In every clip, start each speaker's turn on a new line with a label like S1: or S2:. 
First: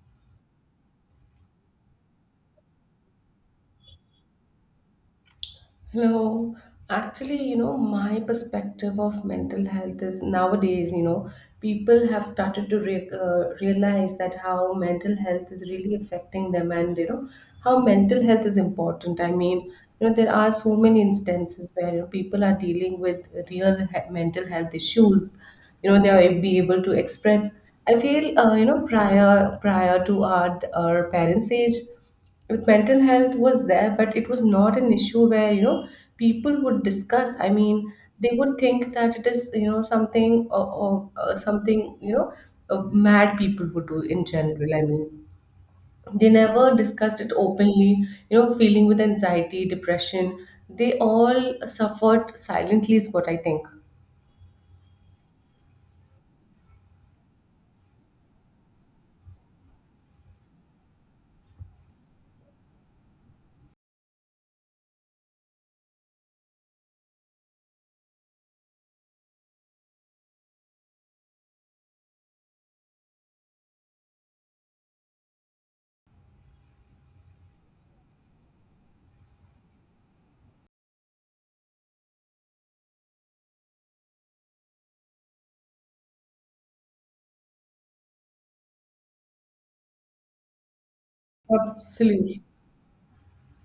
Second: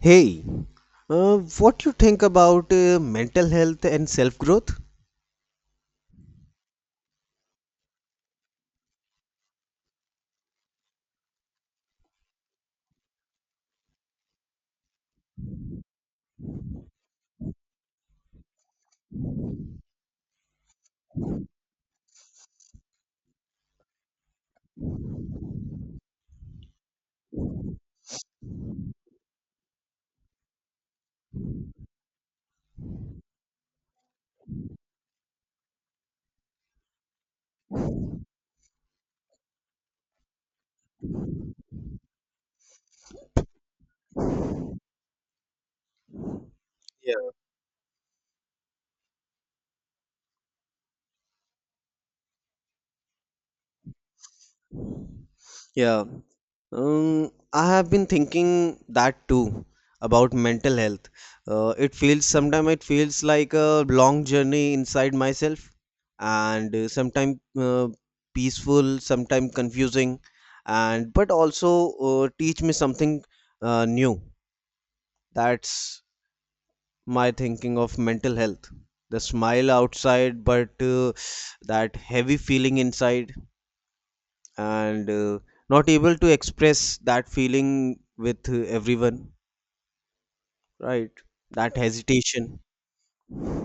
S1: Hey, what you think about mental health and self growth?
S2: No, actually, you know, my perspective of mental health is nowadays, you know, people have started to realize that how mental health is really affecting them and, you know, how mental health is important. I mean, you know, there are so many instances where you know, people are dealing with mental health issues. You know, they are be able to express. I feel, you know, prior to our parents' age, with mental health was there but it was not an issue where you know people would discuss. I mean, they would think that it is you know something or something you know uh, mad people would do in general. I mean, they never
S1: Yeah,
S2: discussed it openly, you know, feeling with anxiety, depression. They all suffered silently is what I think.
S1: Yeah, I have been thinking that too about mental health. It feels sometimes it feels like a long journey inside myself, and sometimes peaceful, sometimes confusing, and but also teach me something new. That's my thinking of mental health. The smile outside, but that heavy feeling inside, and not able to express that feeling with everyone, right? That
S2: Absolutely.
S1: hesitation.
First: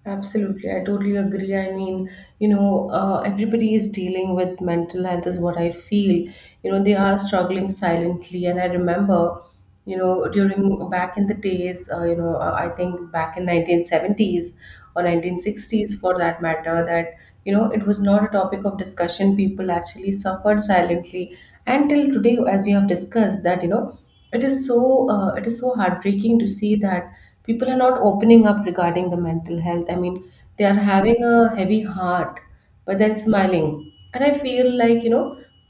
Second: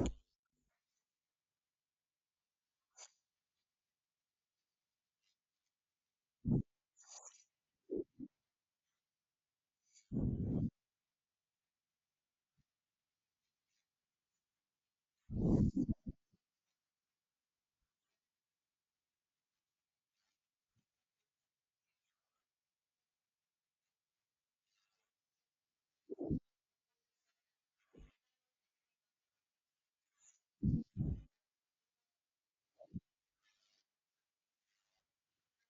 S2: Absolutely, I totally agree. I mean, you know, everybody is dealing with mental health, is what I feel. You know, they are struggling silently. And I remember, you know, during back in the days, you know, I think back in 1970s or 1960s for that matter, that, you know, it was not a topic of discussion. People actually suffered silently. And till today, as you have discussed, that, you know, it is it is so heartbreaking to see that people are not opening up regarding the mental health. I mean, they are having a heavy heart but then smiling. And I feel like, you know,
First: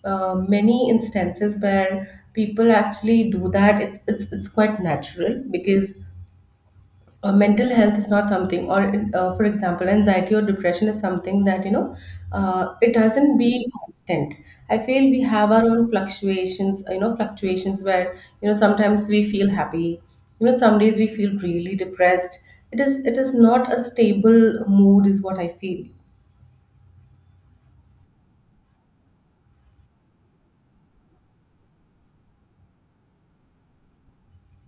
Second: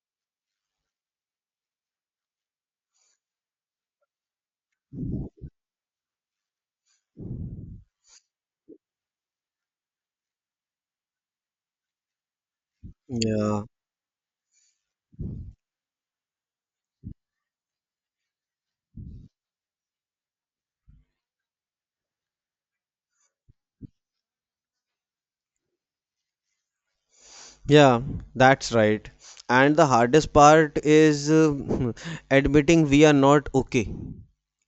S2: many instances where people actually do that, it's quite natural because mental health is not something. Or for example, anxiety or depression is something that you know it doesn't be
S1: Yeah,
S2: constant. I feel we have our own fluctuations, you know, fluctuations where you know sometimes we feel happy, you know, some days we feel really depressed. It is not a stable mood is what I feel.
S1: yeah, that's right. And the hardest part is admitting we are not okay.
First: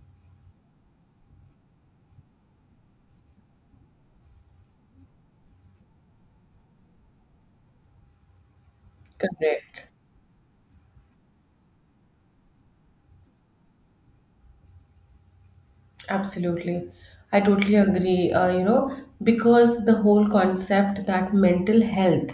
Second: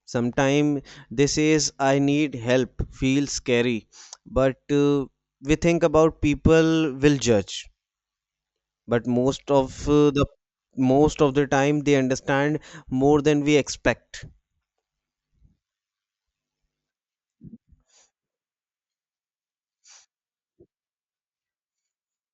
S1: Sometimes this is I need help, feels scary, but we think about people will judge, but most
S2: Correct.
S1: of the most of the time they understand more than we expect.
S2: Absolutely. I totally agree. You know, because the whole concept that mental health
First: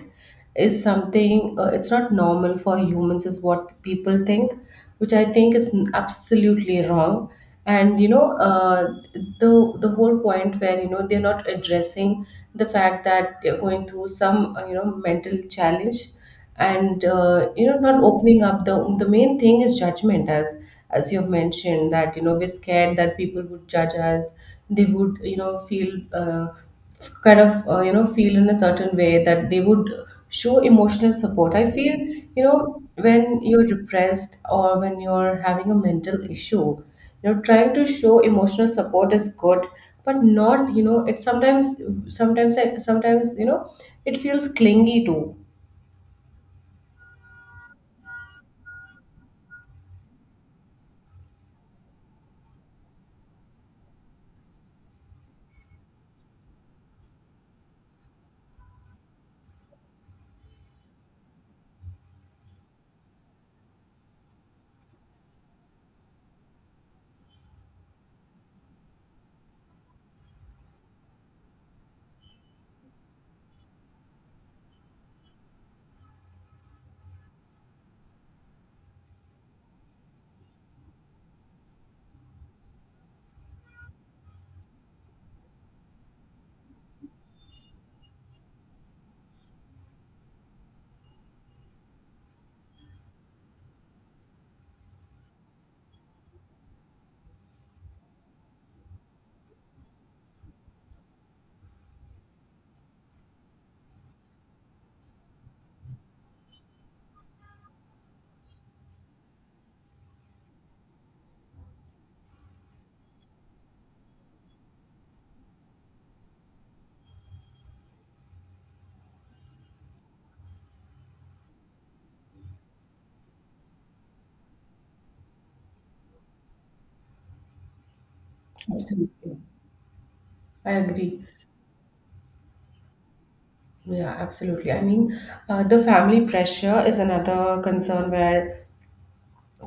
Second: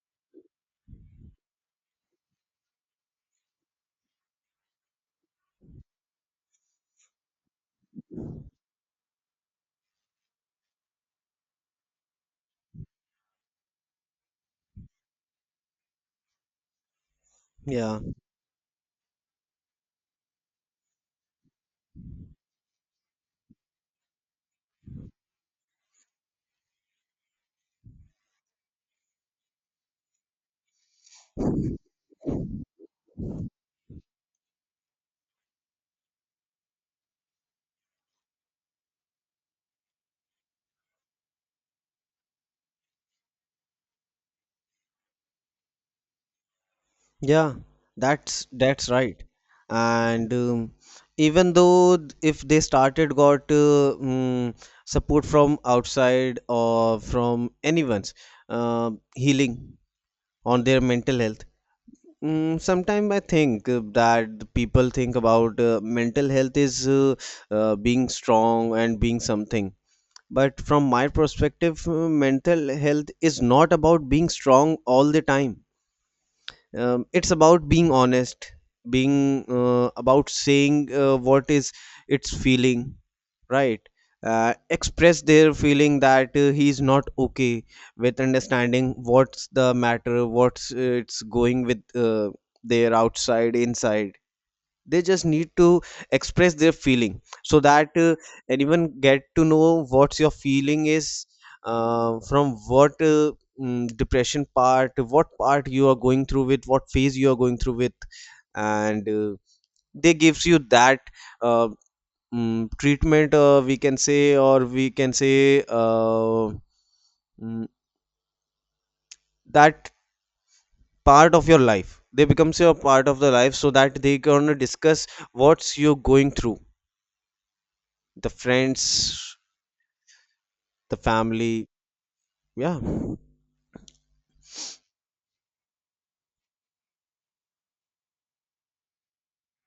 S2: is something, it's not normal for humans, is what people think, which I think is absolutely wrong. And you know, the whole point where you know they're not addressing the fact that they're going through some you know mental challenge and you know
S1: Yeah,
S2: not opening up, the main thing is judgment as you've mentioned, that you know we're scared that people would judge us. They would you know feel kind of you know feel in a certain way that they would show emotional support. I feel, you know, when you're depressed or when you're having a mental issue, you know, trying to show emotional support is good, but not, you know, it's sometimes sometimes, you know, it feels clingy too.
S1: yeah, that's right. And even though if they started got support from outside or from anyone's healing on their mental health, sometimes I think that the people think about mental health is being strong and being something. But from my perspective, mental health is not about being strong all the time. It's about being honest, being about saying what is it's feeling, right? Express their feeling that he's not okay, with understanding what's the matter, what's it's going with their outside, inside. They just need to express their feeling so that anyone get to know what's your feeling is, from what depression part, what part you are going through, with what phase you are going through with. And they gives you that uh, treatment, we can say, or we can say mm, that part of your life, they becomes your part of the life, so that they gonna discuss what's you going through, the
S2: Absolutely.
S1: friends,
S2: I
S1: the
S2: agree.
S1: family. Yeah,
S2: Yeah, absolutely. I mean, the family pressure is another concern where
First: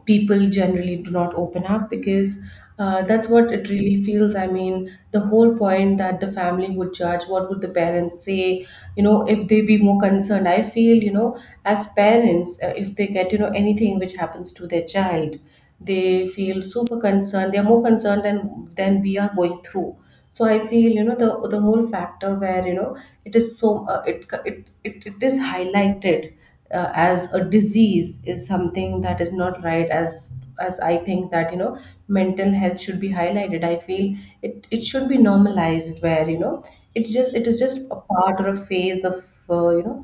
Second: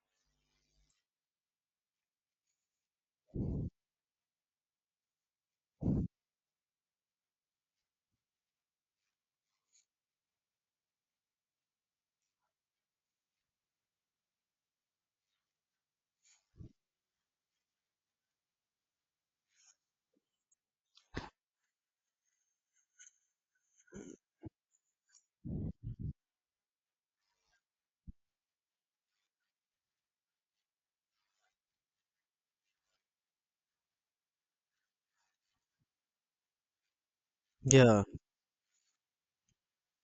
S2: people generally do not open up because that's what it really feels. I mean, the whole point that the family would judge, what would the parents say, you know, if they be more concerned. I feel, you know, as parents, if they get, you know, anything which happens to their child, they feel super concerned. They're more concerned than we are going through. So I feel, you know, the whole factor where, you know, it is it, it is highlighted as a disease is something that is not right. As I think that you know mental health should be highlighted. I feel it should be normalized where you know it's just it is just a
S1: yeah,
S2: part or a phase of you know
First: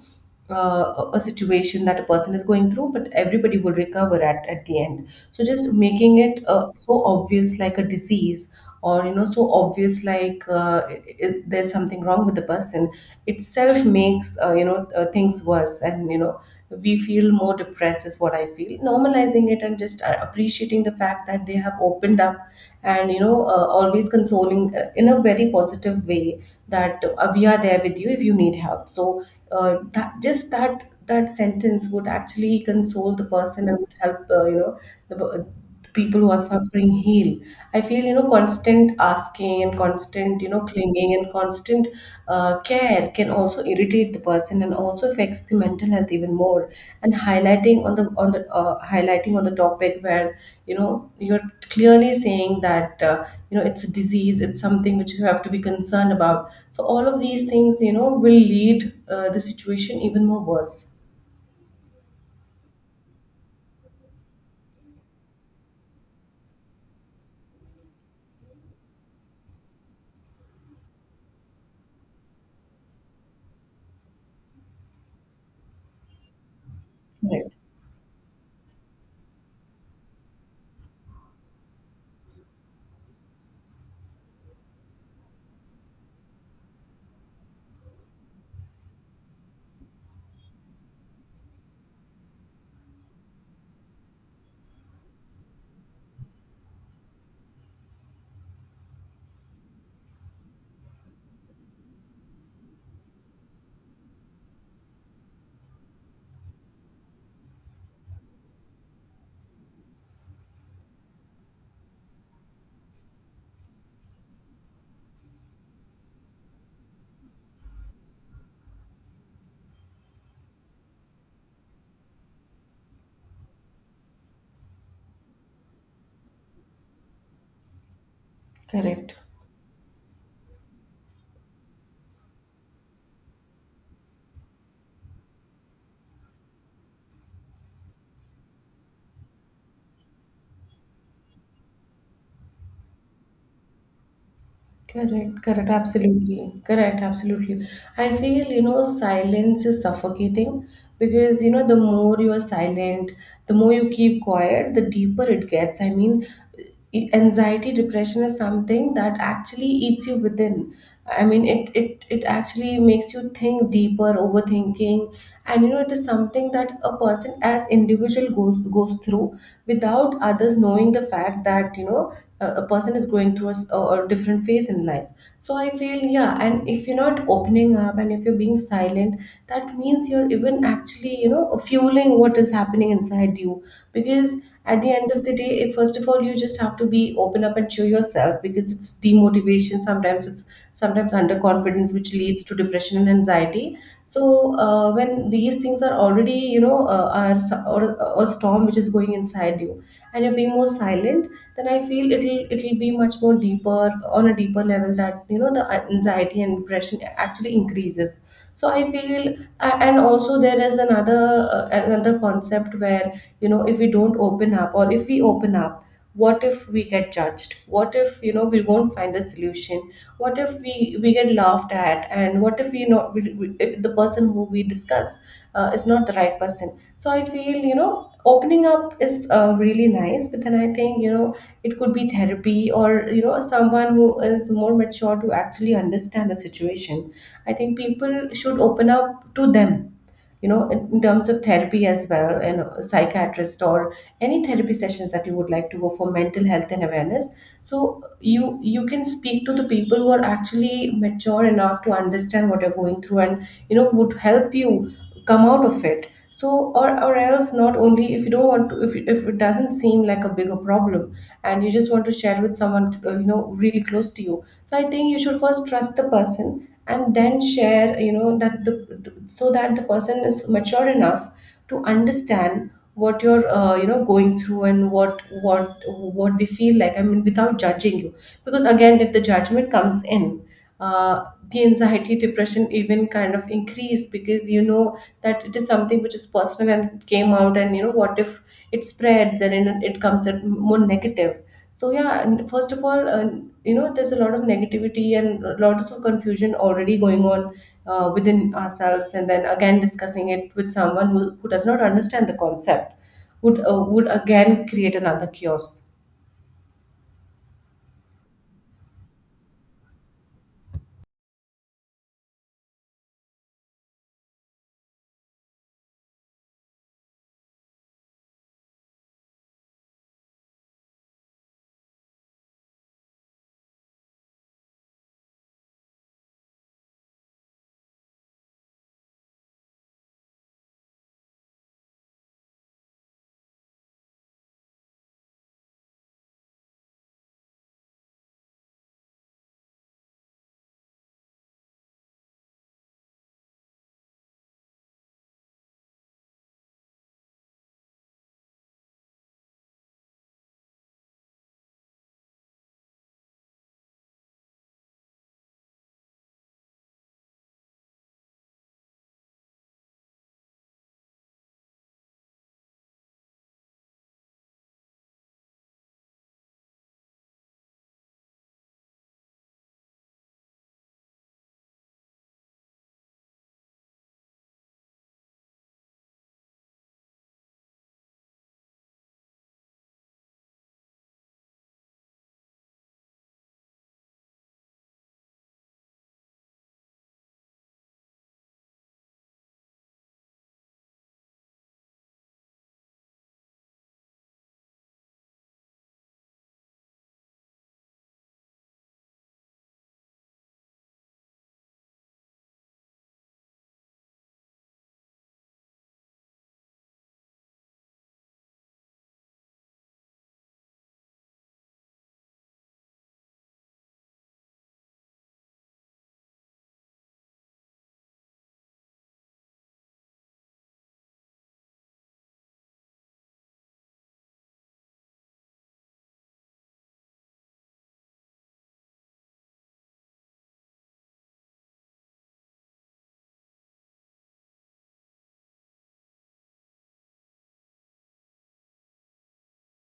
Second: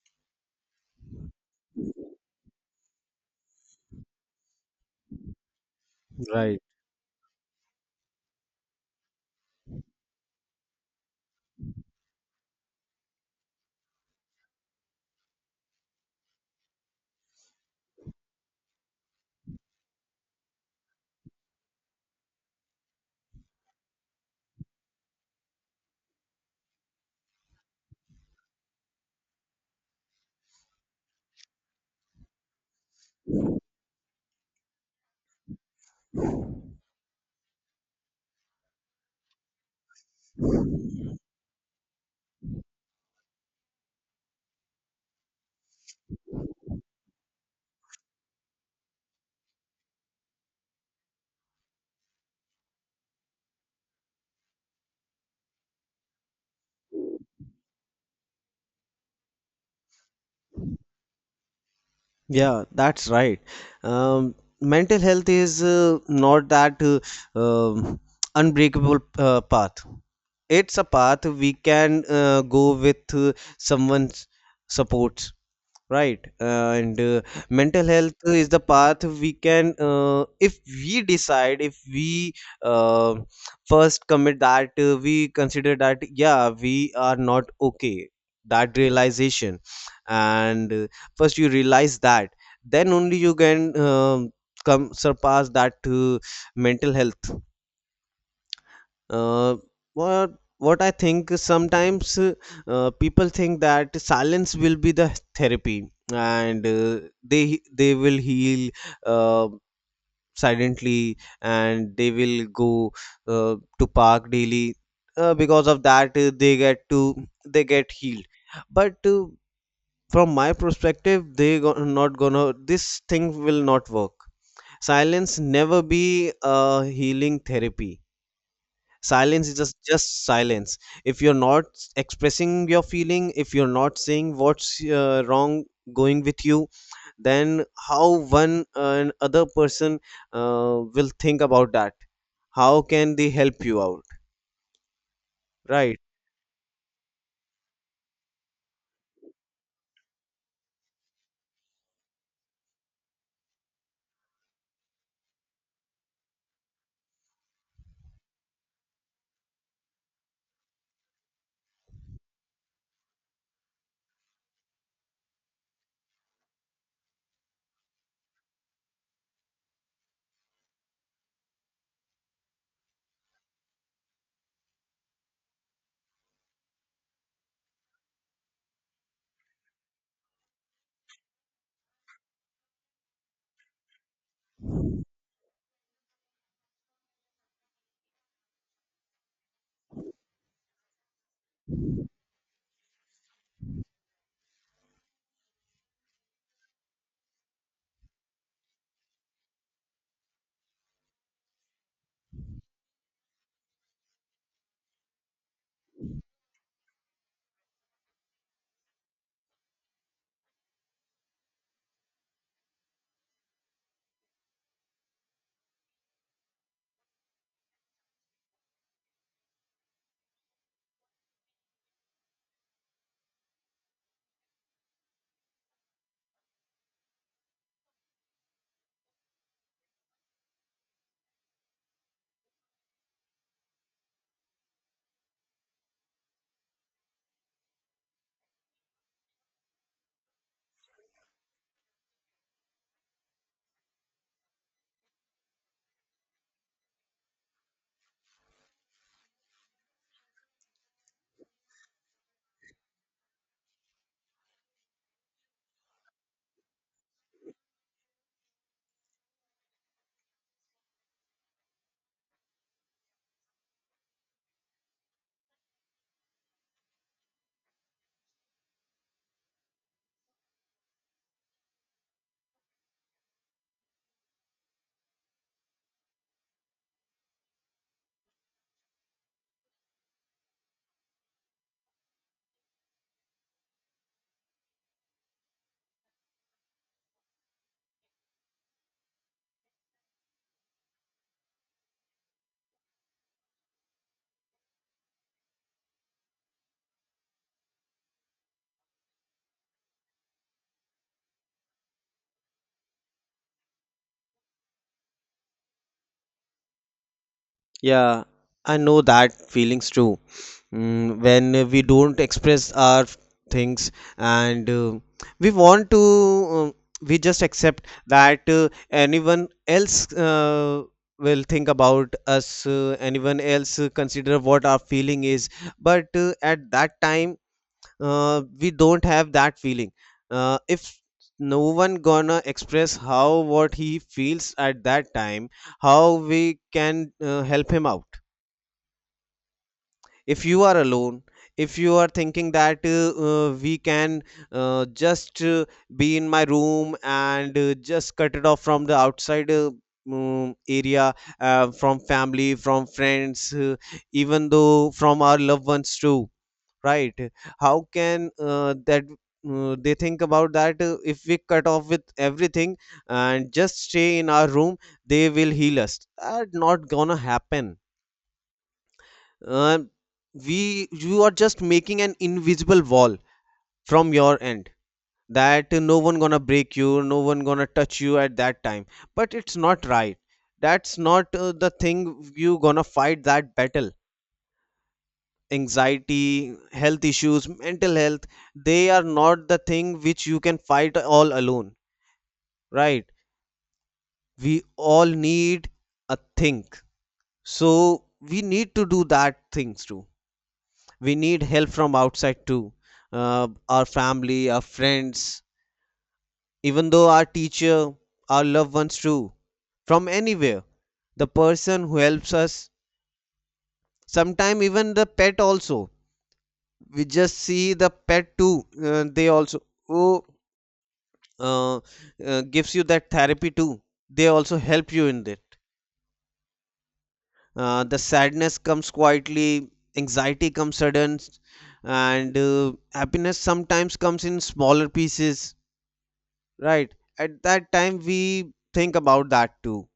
S2: a situation that a person is going through, but everybody will recover at the end. So just making it
S1: right.
S2: so obvious like a disease, or you know so obvious like I there's something wrong with the person itself makes you know things worse, and you know we feel more depressed is what I feel. Normalizing it and just appreciating the fact that they have opened up, and you know always consoling in a very positive way that we are there with you if you need help. So that just that sentence would actually console the person and would help you know the, uh, the people who are suffering heal. I feel, you know, constant asking and constant, you know, clinging and constant care can also irritate the person and also affects the mental health even more. And highlighting on the highlighting on the topic where you know you're clearly saying that you know it's a disease, it's something which you have to be concerned about. So all of these things, you know, will lead the situation even more worse.
S1: Yeah, that's right. Um, mental health is not that um unbreakable path. It's a path we can go with someone's supports, right? And
S2: Right.
S1: mental health is the path we can, if we decide, if we uh, first commit that, we consider that, yeah, we are not okay. That realization, and first you realize that, then only you can come surpass that to mental health. Uh, what what I think is sometimes people think that silence will be the therapy, and uh, they will heal uh, silently, and they will go to park daily. Because of that they get to, they get healed. But from my perspective, not gonna, this thing will not work. Silence never be a healing therapy.
S2: Correct.
S1: Silence is just silence. If you're not expressing your feeling, if you're not saying what's wrong going with you, then how one an other person will think about that, how can they help you out,
S2: Correct, correct,
S1: right?
S2: absolutely. Correct, absolutely. I feel, you know, silence is suffocating because, you know, the more you are silent, the more you keep quiet, the deeper it gets. I mean, anxiety, depression is something that actually eats you within. I mean, it actually makes you think deeper, overthinking, and you know, it is something that a person as individual goes through without others knowing the fact that you know a person is going through a, s- a different phase in life. So I feel, yeah, and if you're not opening up and if you're being silent, that means you're even actually you know fueling what is happening inside you because at the end of the day, first of all, you just have to be open up and show yourself because it's demotivation. Sometimes underconfidence which leads to depression and anxiety. So when these things are already you know are or a storm which is going inside you and you're being more silent, then I feel it'll be much more deeper on a deeper level that you know the anxiety and depression actually increases. So I feel, and also there is another another concept where you know if we don't open up or if we open up, what if we get judged? What if you know we won't find the solution? What if we get laughed at, and what if we, if the person who we discuss is not the right person. So I feel, you know, opening up is really nice, but then I think you know it could be therapy or you know someone who is more mature to actually understand the situation. I think people should open up to them, you know, in terms of therapy as well, and a psychiatrist or any therapy sessions that you would like to go for mental health and awareness. So you can speak to the people who are actually mature enough to understand what you're going through, and you know would help you come out of it. So or else, not only if you don't want to, if it doesn't seem like a bigger problem and you just want to share with someone you know really close to you, so I think you should first trust the person and then share, you know, that the so that the person is mature enough to understand what you're you know going through, and what they feel like. I mean, without judging you, because again if the judgment comes in, uh, the anxiety, depression even kind of increase, because you know that it is something which is personal and it came out, and you know, what if it spreads and then it comes at more negative. So yeah, and first of all, you know, there's a lot of negativity and lots of confusion already going on within ourselves, and then again discussing it with someone who does not understand the concept would again create another chaos.
S1: Yeah, I know that feelings too. When we don't express our things, and we want to, we just accept that anyone else will think about us, anyone else consider what our feeling is. But at that time, we don't have that feeling. If no one gonna express how what he feels at that time, how we can help him out? If you are alone, if you are thinking that we can just be in my room, and just cut it off from the outside area, from family, from friends, even though from our loved ones too, right? How can that they think about that, if we cut off with everything and just stay in our room, they will heal us? That not gonna happen. Uh, we you are just making an invisible wall from your end, that no one gonna break you, no one gonna touch you at that time. But it's not right. That's not the thing. You gonna fight that battle, anxiety, health issues, mental health, they are not the thing which you can fight all alone, right? We all need a think. So we need to do that things too. We need help from outside too. Our family, our friends, even though our teacher, our loved ones too. From anywhere, the person who helps us, sometimes even the pet also. We just see the pet too. They also, oh, uh, gives you that therapy too. They also help you in there. The sadness comes quietly, anxiety comes sudden, and happiness sometimes comes in smaller pieces, right? At that time, we think about that too.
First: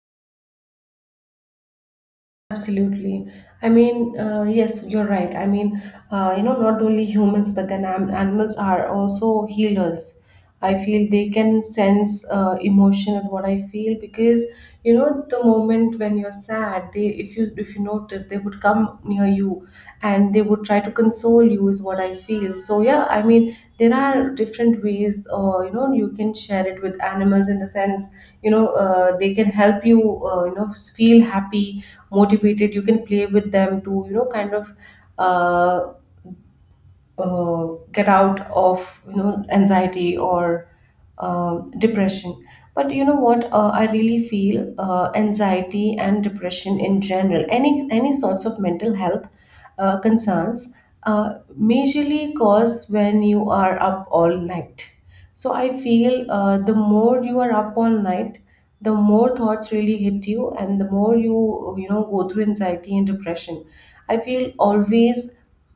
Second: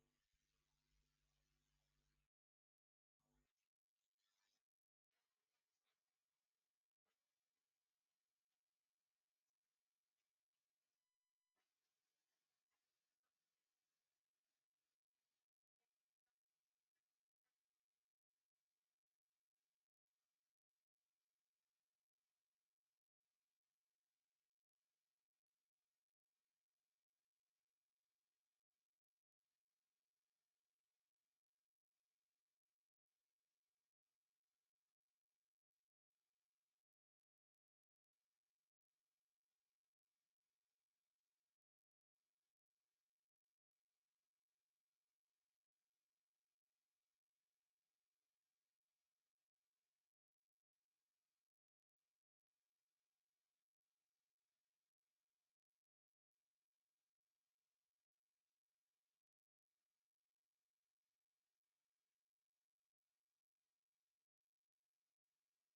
S2: Absolutely. I mean, yes, you're right. I mean, you know, not only humans, but then animals are also healers. I feel they can sense emotion is what I feel, because you know the moment when you're sad, they, if you notice, they would come near you and they would try to console you is what I feel. So yeah, I mean there are different ways you know you can share it with animals in the sense you know they can help you you know feel happy, motivated. You can play with them to you know kind of uh, uh, get out of you know anxiety or depression. But you know what, I really feel anxiety and depression in general, any sorts of mental health concerns uh, majorly cause when you are up all night. So I feel the more you are up all night, the more thoughts really hit you and the more you you know go through anxiety and depression. I feel always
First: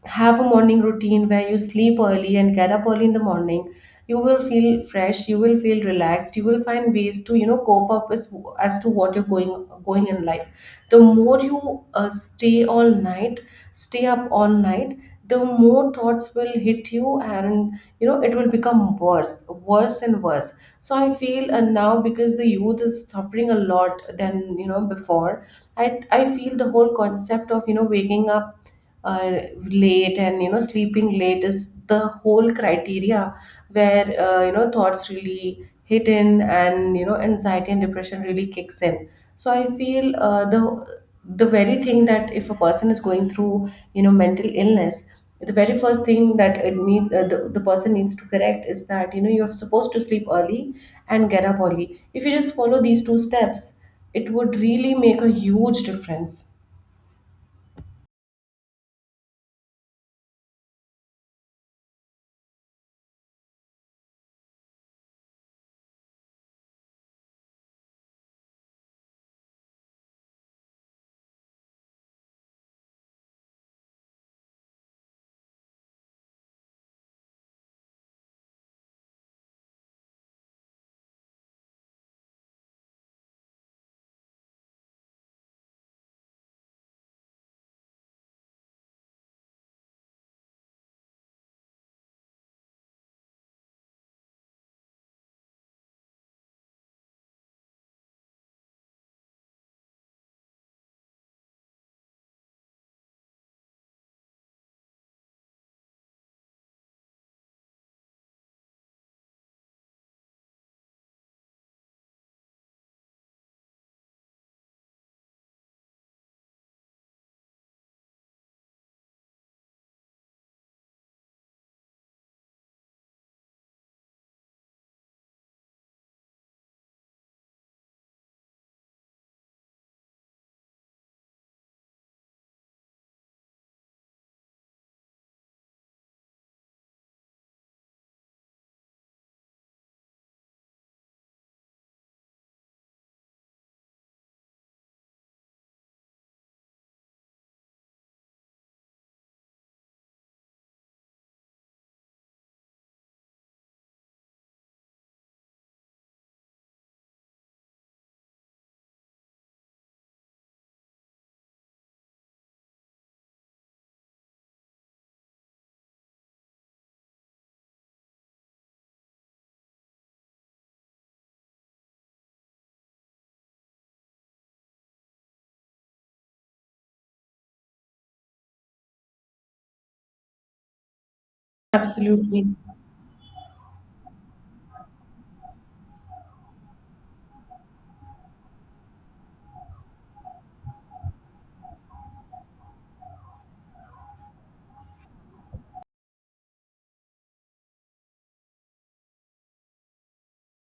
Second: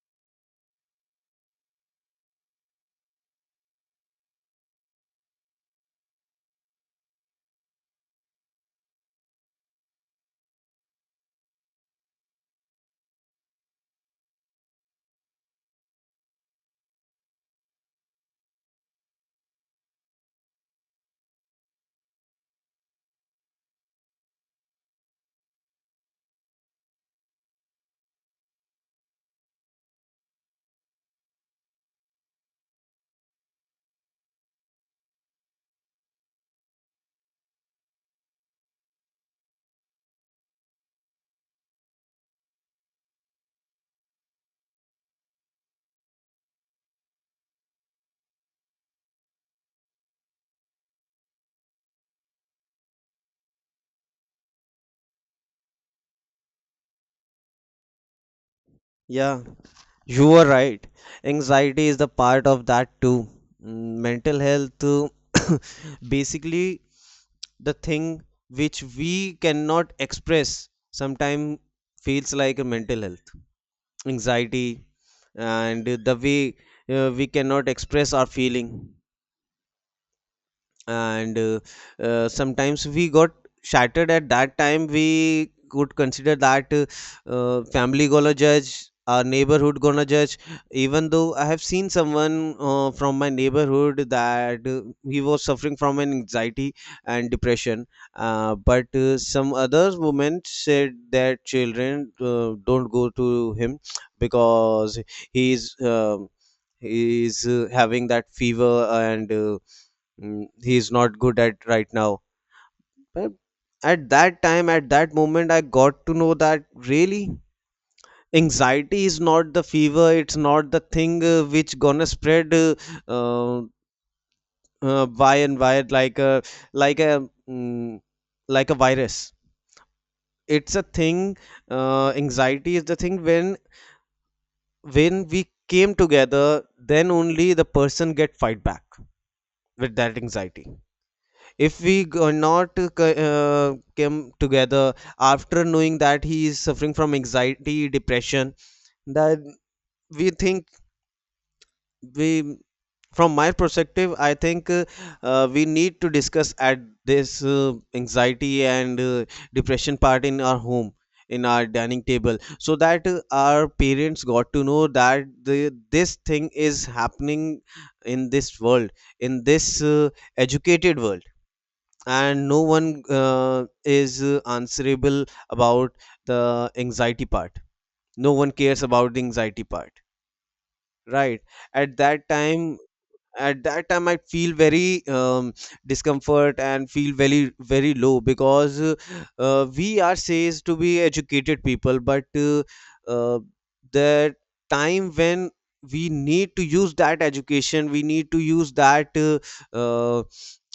S2: have a morning routine where you sleep early and get up early in the morning. You will feel fresh, you will feel relaxed, you will find ways to you know cope up as to what you're going in life. The more you stay all night. Stay up all night, the more thoughts will hit you and you know it will become worse and worse. So I feel, and now because the youth is suffering a lot than you know before, I feel the whole concept of you know waking up uh, late and you know sleeping late is the whole criteria where you know thoughts really hit in and you know anxiety and depression really kicks in. So I feel the very thing that if a person is going through you know mental illness, the very first thing that it needs, the person needs to correct is that you know you're supposed to sleep early and get up early. If you just follow these two steps, it would really make a huge difference.
S1: Yeah, you are right. Anxiety is the part of that too. Mental health, basically, the thing which we cannot express sometimes feels like a mental health. Anxiety, and the way we cannot express our feeling, and sometimes we got shattered, at that time we could consider that family gonna judge, our neighborhood gonna judge. Even though I have seen someone from my neighborhood that he was suffering from an anxiety and depression, but some other women said their children don't go to him, because he is um, he is having that fever, and he is not good at right now. But at that time, at that moment, I got to know that really anxiety is not the fever, it's not the thing which gonna spread uh, by and by like a like a mm, like a virus. It's a thing. Anxiety is the thing, when we came together, then only the person get fight back with that anxiety. If not came together after knowing that he is suffering from anxiety depression, that we think we from my perspective I think we need to discuss at this anxiety and depression part in our home, in our dining table, so that our parents got to know that this thing is happening in this world, in this educated world, and no one is answerable about the anxiety part. No one cares about the anxiety part, right? at that
S2: Absolutely.
S1: time at that time I feel very discomfort, and feel very very low, because we are says to be educated people, but uh, the time when we need to use that education, we need to use that uh,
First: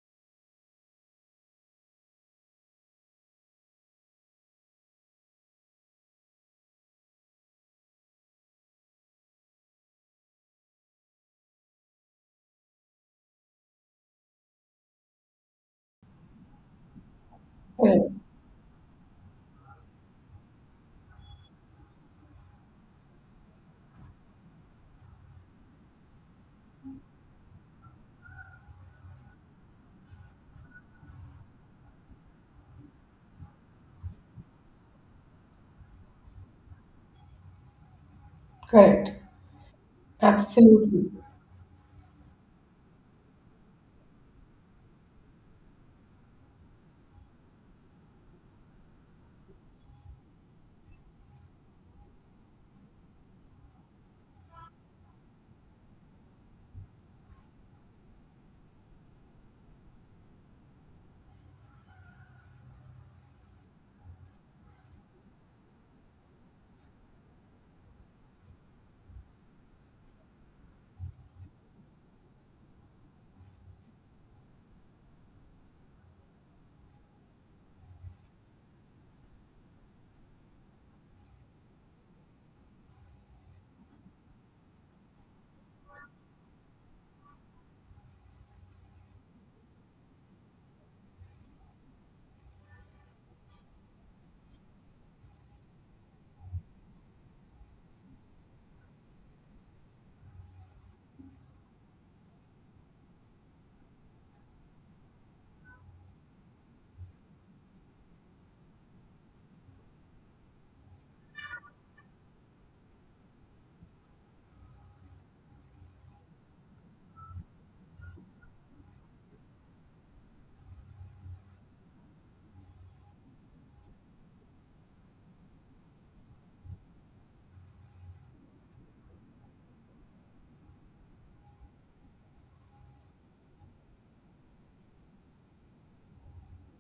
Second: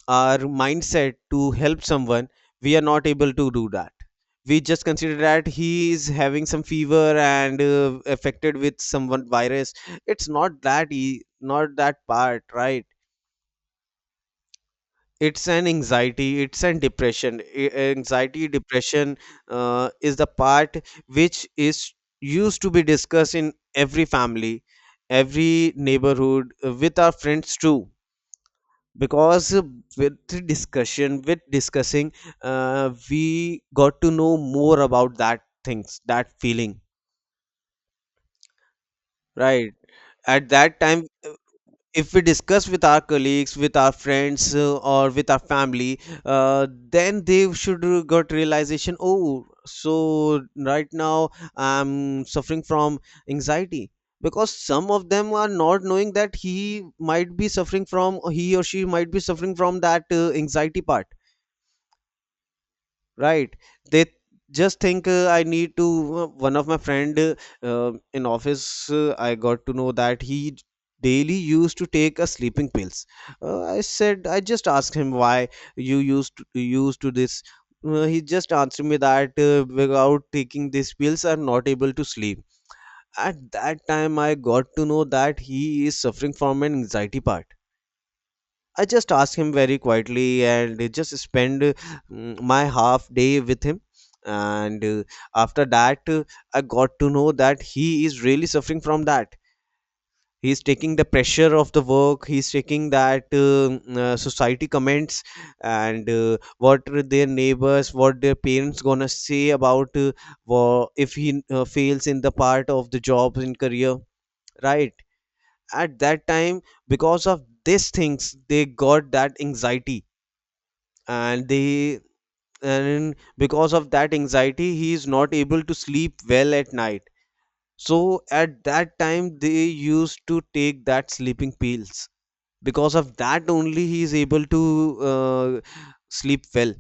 S1: our mindset to help someone, we are not able to do that. We just consider that he is having some fever and affected with some one virus. It's not that, not that part, right? It's an anxiety, it's an depression.
S2: Yeah.
S1: Anxiety depression is the part which is used to be discussed in every family, every neighborhood, with our friends too. Because with the discussion, with discussing, we got to know more about that things, that feeling,
S2: Correct.
S1: right? At that time,
S2: Absolutely.
S1: if we discuss with our colleagues, with our friends, or with our family, then they should got realization, oh, so right now I'm suffering from anxiety. Because some of them are not knowing that he might be suffering from, he or she might be suffering from that anxiety part, right? They just think, I need to one of my friend in office, I got to know that daily used to take a sleeping pills. Uh, i said I just asked him why you used to this. He just answered me that without taking these pills I'm not able to sleep. At that time I got to know that he is suffering from an anxiety part. I just asked him very quietly and just spend my half day with him. And after that, I got to know that he is really suffering from that. He is taking the pressure of the work. He is taking that society comments, and what are their neighbors, what their parents gonna say about if he fails in the part of the job and career, right? At that time, because of these things, they got that anxiety and they and because of that anxiety he is not able to sleep well at night, so at that time they used to take that sleeping pills because of that only he is able to uh, sleep well.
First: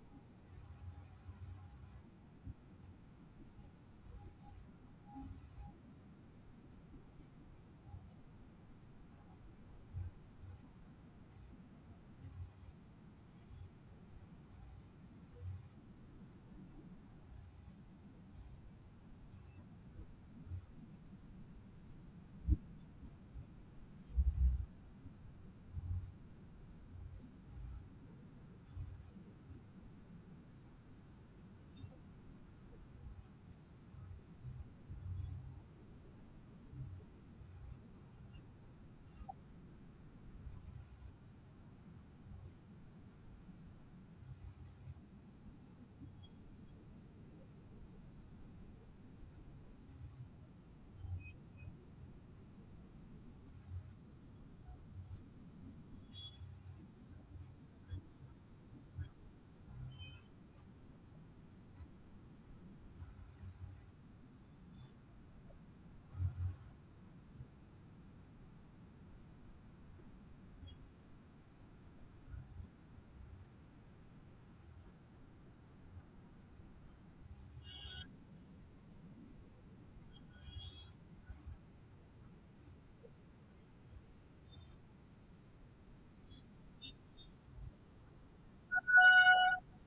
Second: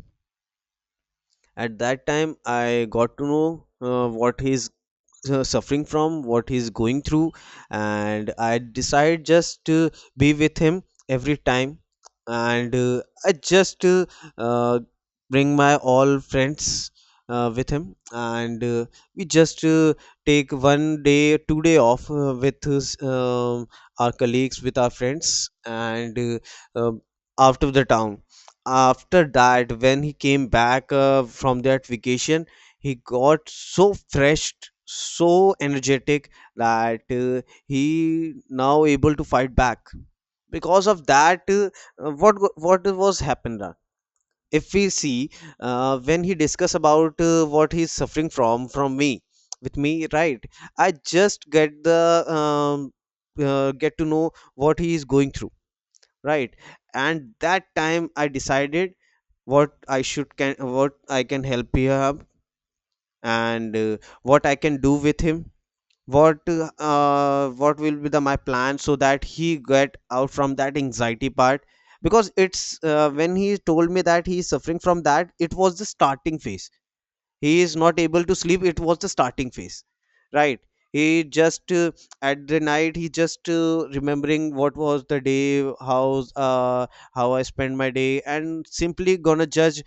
S1: At that time I got to know what his suffering from, what he's going through, and I decide just to be with him every time. And I just uh, bring my all friends with him, and we just take one day two-day off with his, our colleagues, with our friends, and um out of the town. After that, when he came back from that vacation, he got so fresh, so energetic that he now able to fight back. Because of that, what what was happened? If we see, when he discuss about what he's suffering from me with me, right? I just get the um, get to know what he is going through, right? And that time I decided what I should can what I can help him, and what I can do with him, what will be the my plan so that he get out from that anxiety part. Because it's when he told me that he is suffering from that, it was the starting phase. He is not able to sleep, it was the starting phase, right? He just at the night, he just remembering what was the day, how I spent my day, and simply gonna judge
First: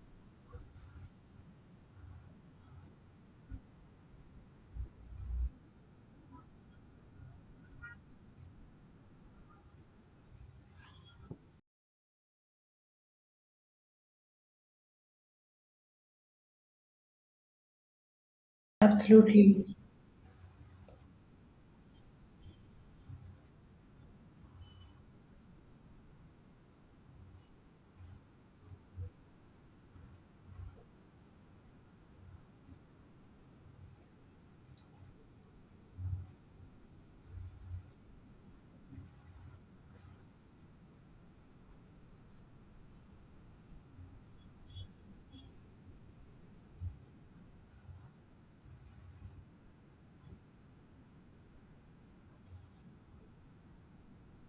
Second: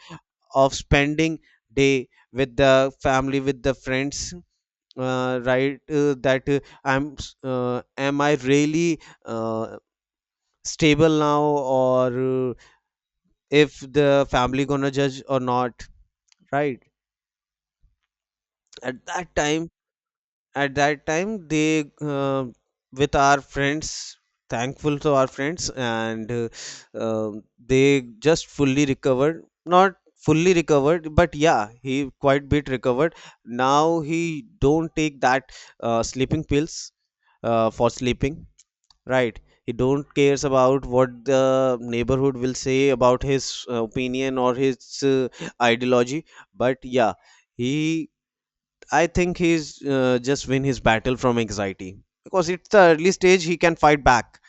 S1: of spending day with the family, with the friends, right, that am I really uh, stable now, or uh, if the family gonna judge or not, right? at that time
S2: Absolutely.
S1: at that time they with our friends, thankful to our friends, and they just fully recovered, not fully recovered, but yeah, he quite bit recovered. Now he don't take that sleeping pills for sleeping, right? He don't cares about what the neighborhood will say about his opinion or his ideology. But yeah, he, I think he's just win his battle from anxiety, because it's the early stage he can fight back.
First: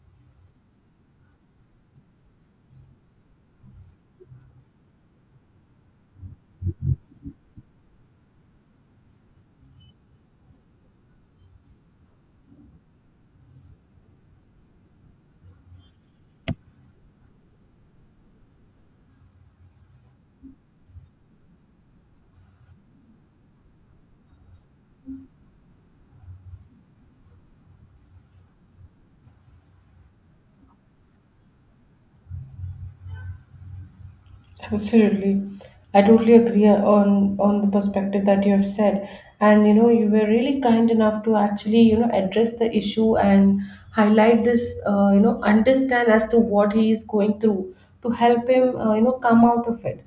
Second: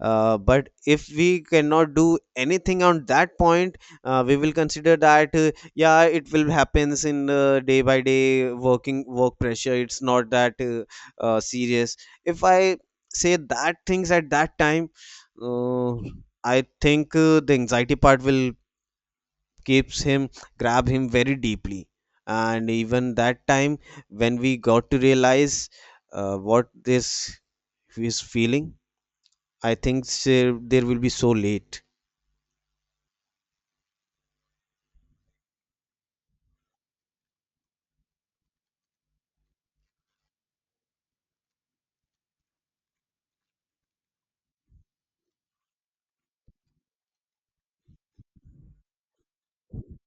S1: But if we cannot do anything on that point, we will consider that yeah, it will happens in day by day working work pressure. It's not that serious. If I say that things at that time, uh, I think the anxiety part will keeps him, grab him very deeply. And even that time when we got to realize what this is feeling, I think there will be so late.
S2: Absolutely, I totally agree on the perspective that you have said. And you know, you were really kind enough to actually, you know, address the issue and highlight this, you know, understand as to what he is going through to help him, you know, come out of it.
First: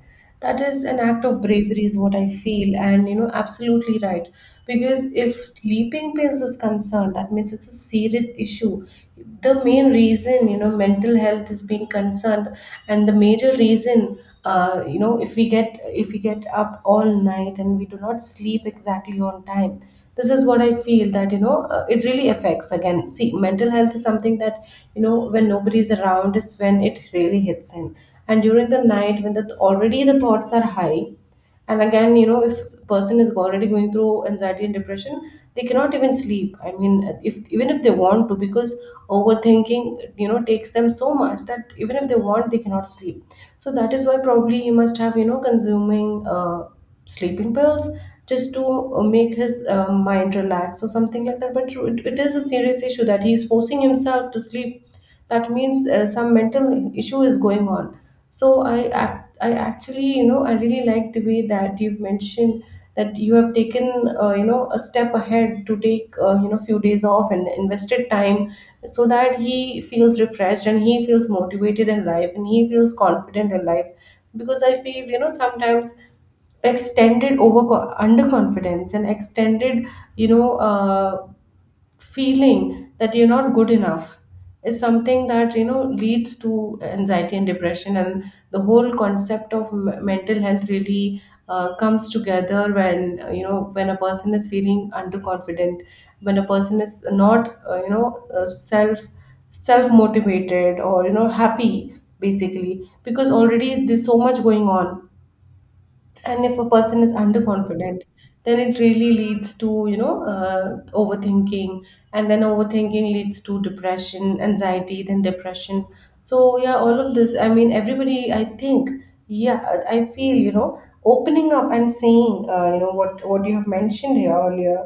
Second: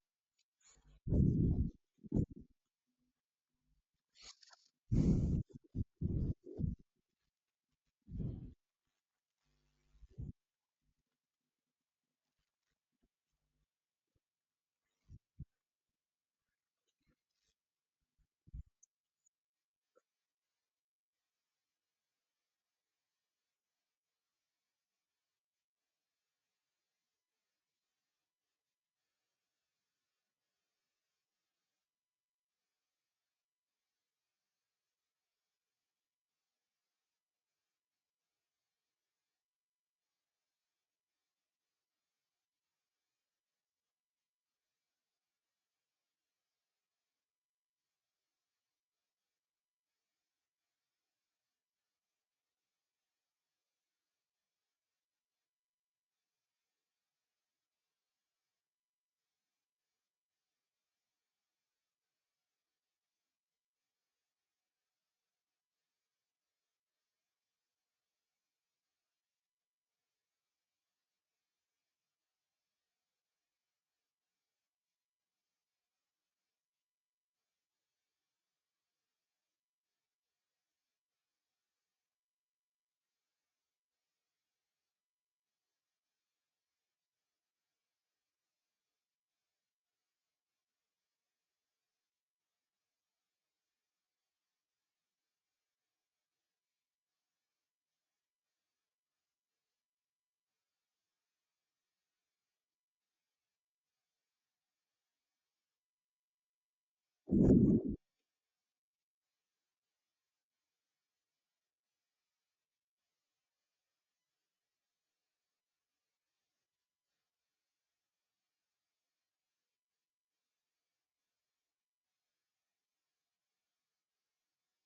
S2: That is an act of bravery is what I feel. And you know, absolutely right, because if sleeping pills is concerned, that means it's a serious issue. The main reason you know mental health is being concerned, and the major reason, you know, if we get up all night and we do not sleep exactly on time, this is what I feel, that you know it really affects. Again, see, mental health is something that you know when nobody is around is when it really hits in. And during the night when the already the thoughts are high, and again, you know, if a person is already going through anxiety and depression, they cannot even sleep. I mean, if even if they want to, because overthinking you know takes them so much that even if they want, they cannot sleep. So that is why probably he must have you know consuming sleeping pills just to make his mind relax or something like that. But it is a serious issue that he is forcing himself to sleep. That means some mental issue is going on. So I actually you know I really like the way that you've mentioned, that you have taken you know a step ahead, to take you know few days off and invested time, so that he feels refreshed and he feels motivated in life and he feels confident in life. Because I feel you know sometimes extended over underconfidence and extended, you know, feeling that you're not good enough is something that you know leads to anxiety and depression. And the whole concept of mental health really comes together when you know, when a person is feeling underconfident, when a person is not you know self motivated or you know happy, basically, because already there's so much going on. And if a person is underconfident, then it really leads to you know overthinking, and then overthinking leads to depression, anxiety, then depression. So yeah, all of this, I mean everybody I think. Yeah, I feel you know opening up and saying, you know, what you have mentioned here earlier,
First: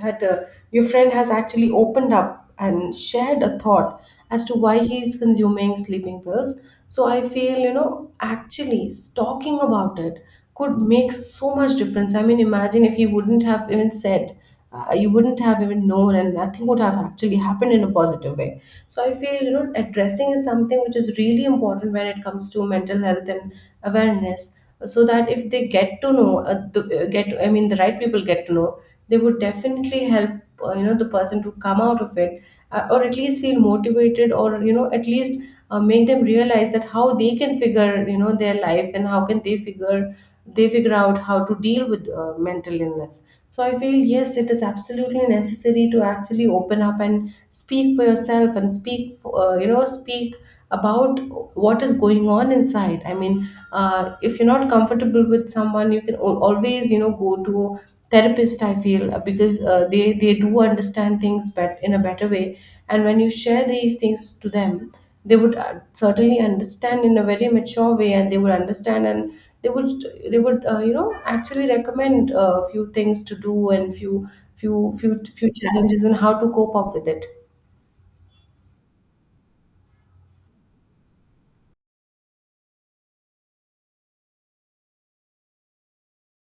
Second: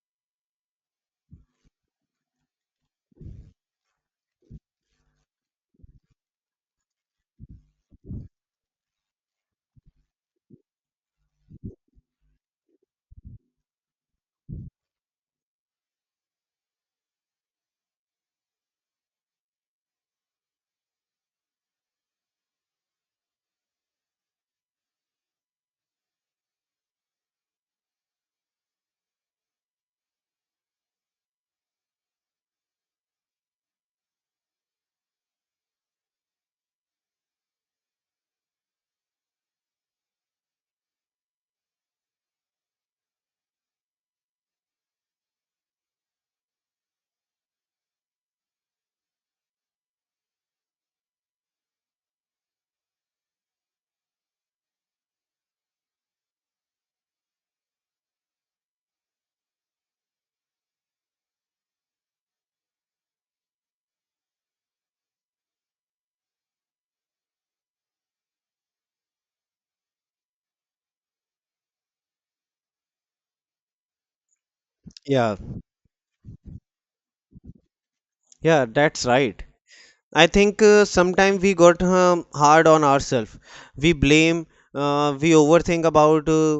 S2: that your friend has actually opened up and shared a thought as to why he is consuming sleeping pills. So I feel you know actually talking about it could make so much difference. I mean, imagine if he wouldn't have even said, you wouldn't have even known, and nothing would have actually happened in a positive way. So I feel you know addressing is something which is really important when it comes to mental health and awareness. So that if they get to know get, I mean, the right people get to know, they would definitely help you know the person to come out of it, or at least feel motivated, or you know at least make them realize that how they can figure you know their life, and how can they figure, they figure out how to deal with mental illness. So I feel yes, it is absolutely necessary to actually open up and speak for yourself, and speak you know speak about what is going on inside. I mean, if you're not comfortable with someone, you can always you know go to therapist, I feel, because they do understand things but in a better way. And when you share these things to them, they would certainly understand in a very mature way, and they would understand, and they would, they would you know actually recommend a few things to do, and few few
S1: Yeah,
S2: few challenges and how to cope up with it.
S1: yeah, that's right. I think sometimes we got hard on ourselves. We blame, we overthink about uh,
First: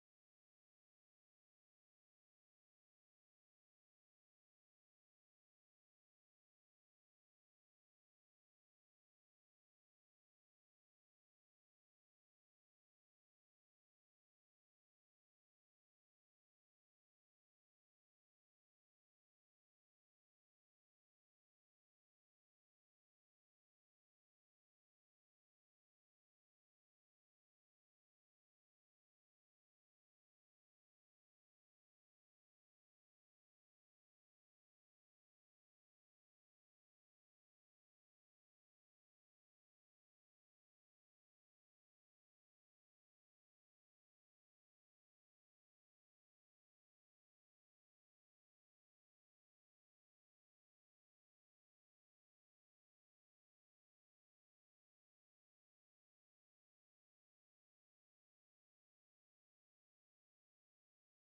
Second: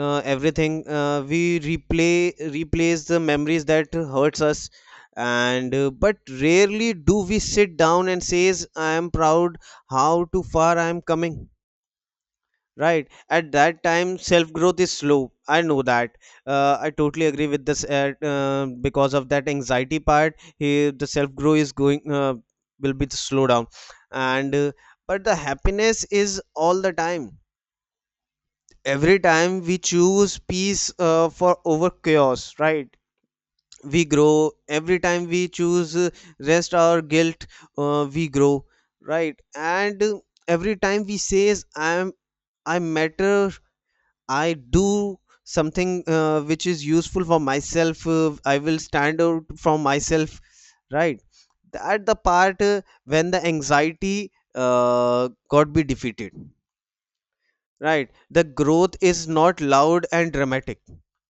S1: uh, everything. We replay replace the memories that hurts us, and but rarely do we sit down and says, "I am proud how to far I am coming." Right. At that time, self growth is slow. I know that. I totally agree with this. Because of that anxiety part, he, the self growth is going will be the slow down, and but the happiness is all the time. Every time we choose peace for over chaos, right? We grow every time we choose rest or guilt. We grow, right? And every time we says, I'm, I matter, I do something which is useful for myself. I will stand out from myself, right? At the part when the anxiety got be defeated, right? The growth is not loud and dramatic.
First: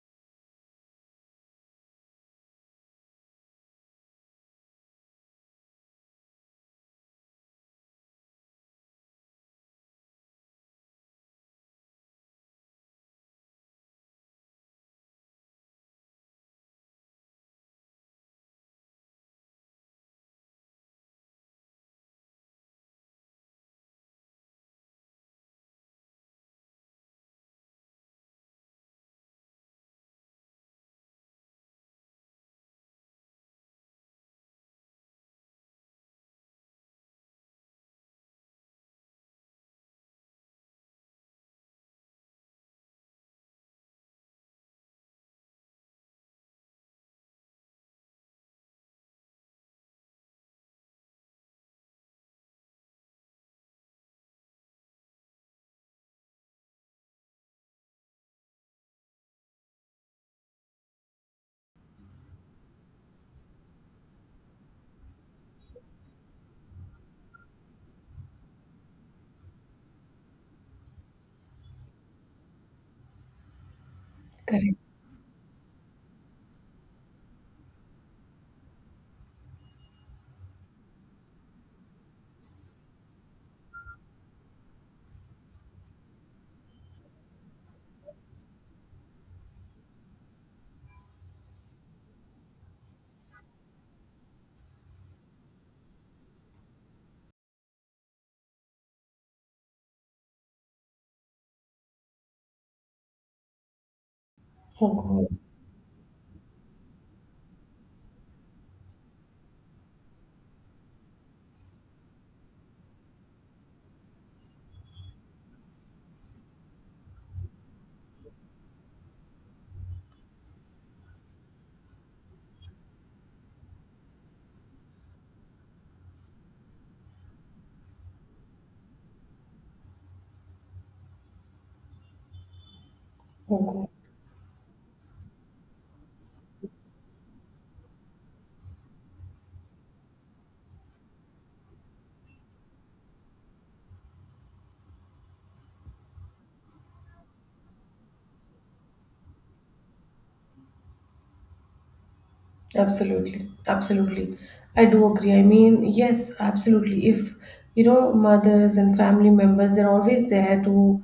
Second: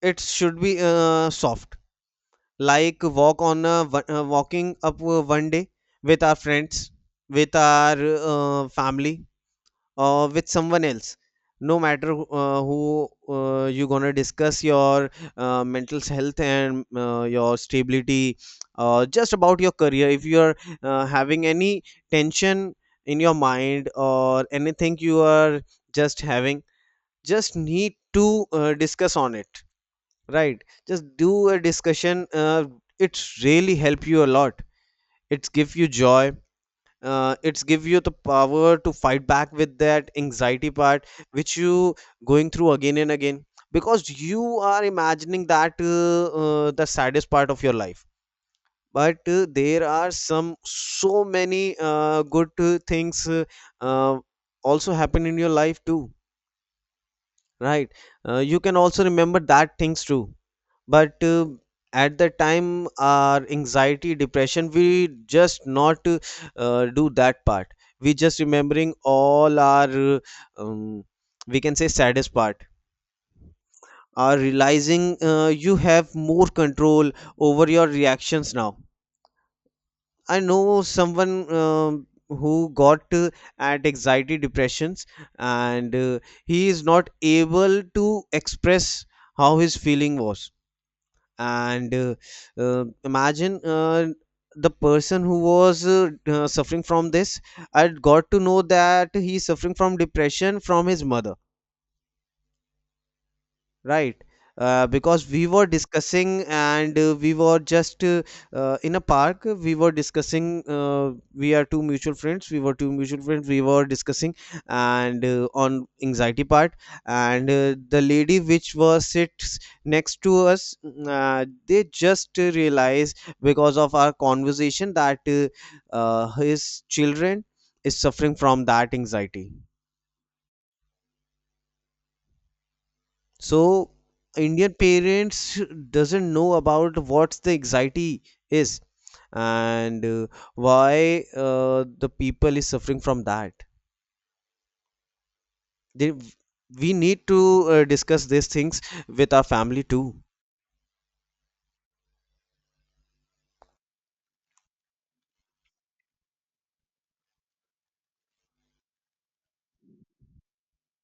S1: It should be soft, like walk on walking up one day with our friends, with our family, with someone else, no matter who you gonna discuss your mental health and your stability, just about your career, if you are having any tension in your mind, or anything you are just having, just need to discuss on it, right? Just do a discussion, it's really help you a lot, it's give you joy, it's give you the power to fight back with that anxiety part which you going through again and again, because you are imagining that the saddest part of your life. But there are some so many good things uh, also happen in your life too, right? You can also remember that things too, but at the time our anxiety depression, we just not do that part. We just remembering all our um, we can say saddest part, are
S2: Correct.
S1: realizing you have more control over your reactions now. I know someone, um who got at anxiety depressions, and he is not able to express how his feeling was. And Imagine the person who was suffering from this. I got to know that he's suffering from depression from his mother. Right.
S2: Oh god.
S1: Because we were discussing, and we were just in a park, we were discussing, we were two mutual friends, we were discussing, and on anxiety part, and the lady which was sits next to us, they just realize, because of our conversation, that his children is suffering from that anxiety.
S2: Oh god.
S1: So Indian parents doesn't know about what's the anxiety is, and why the people is suffering from that. they, we need to discuss these things with our family too.
S2: Absolutely, absolutely. I do agree. I mean, yes, absolutely. If you know, mothers and family members, they're always there to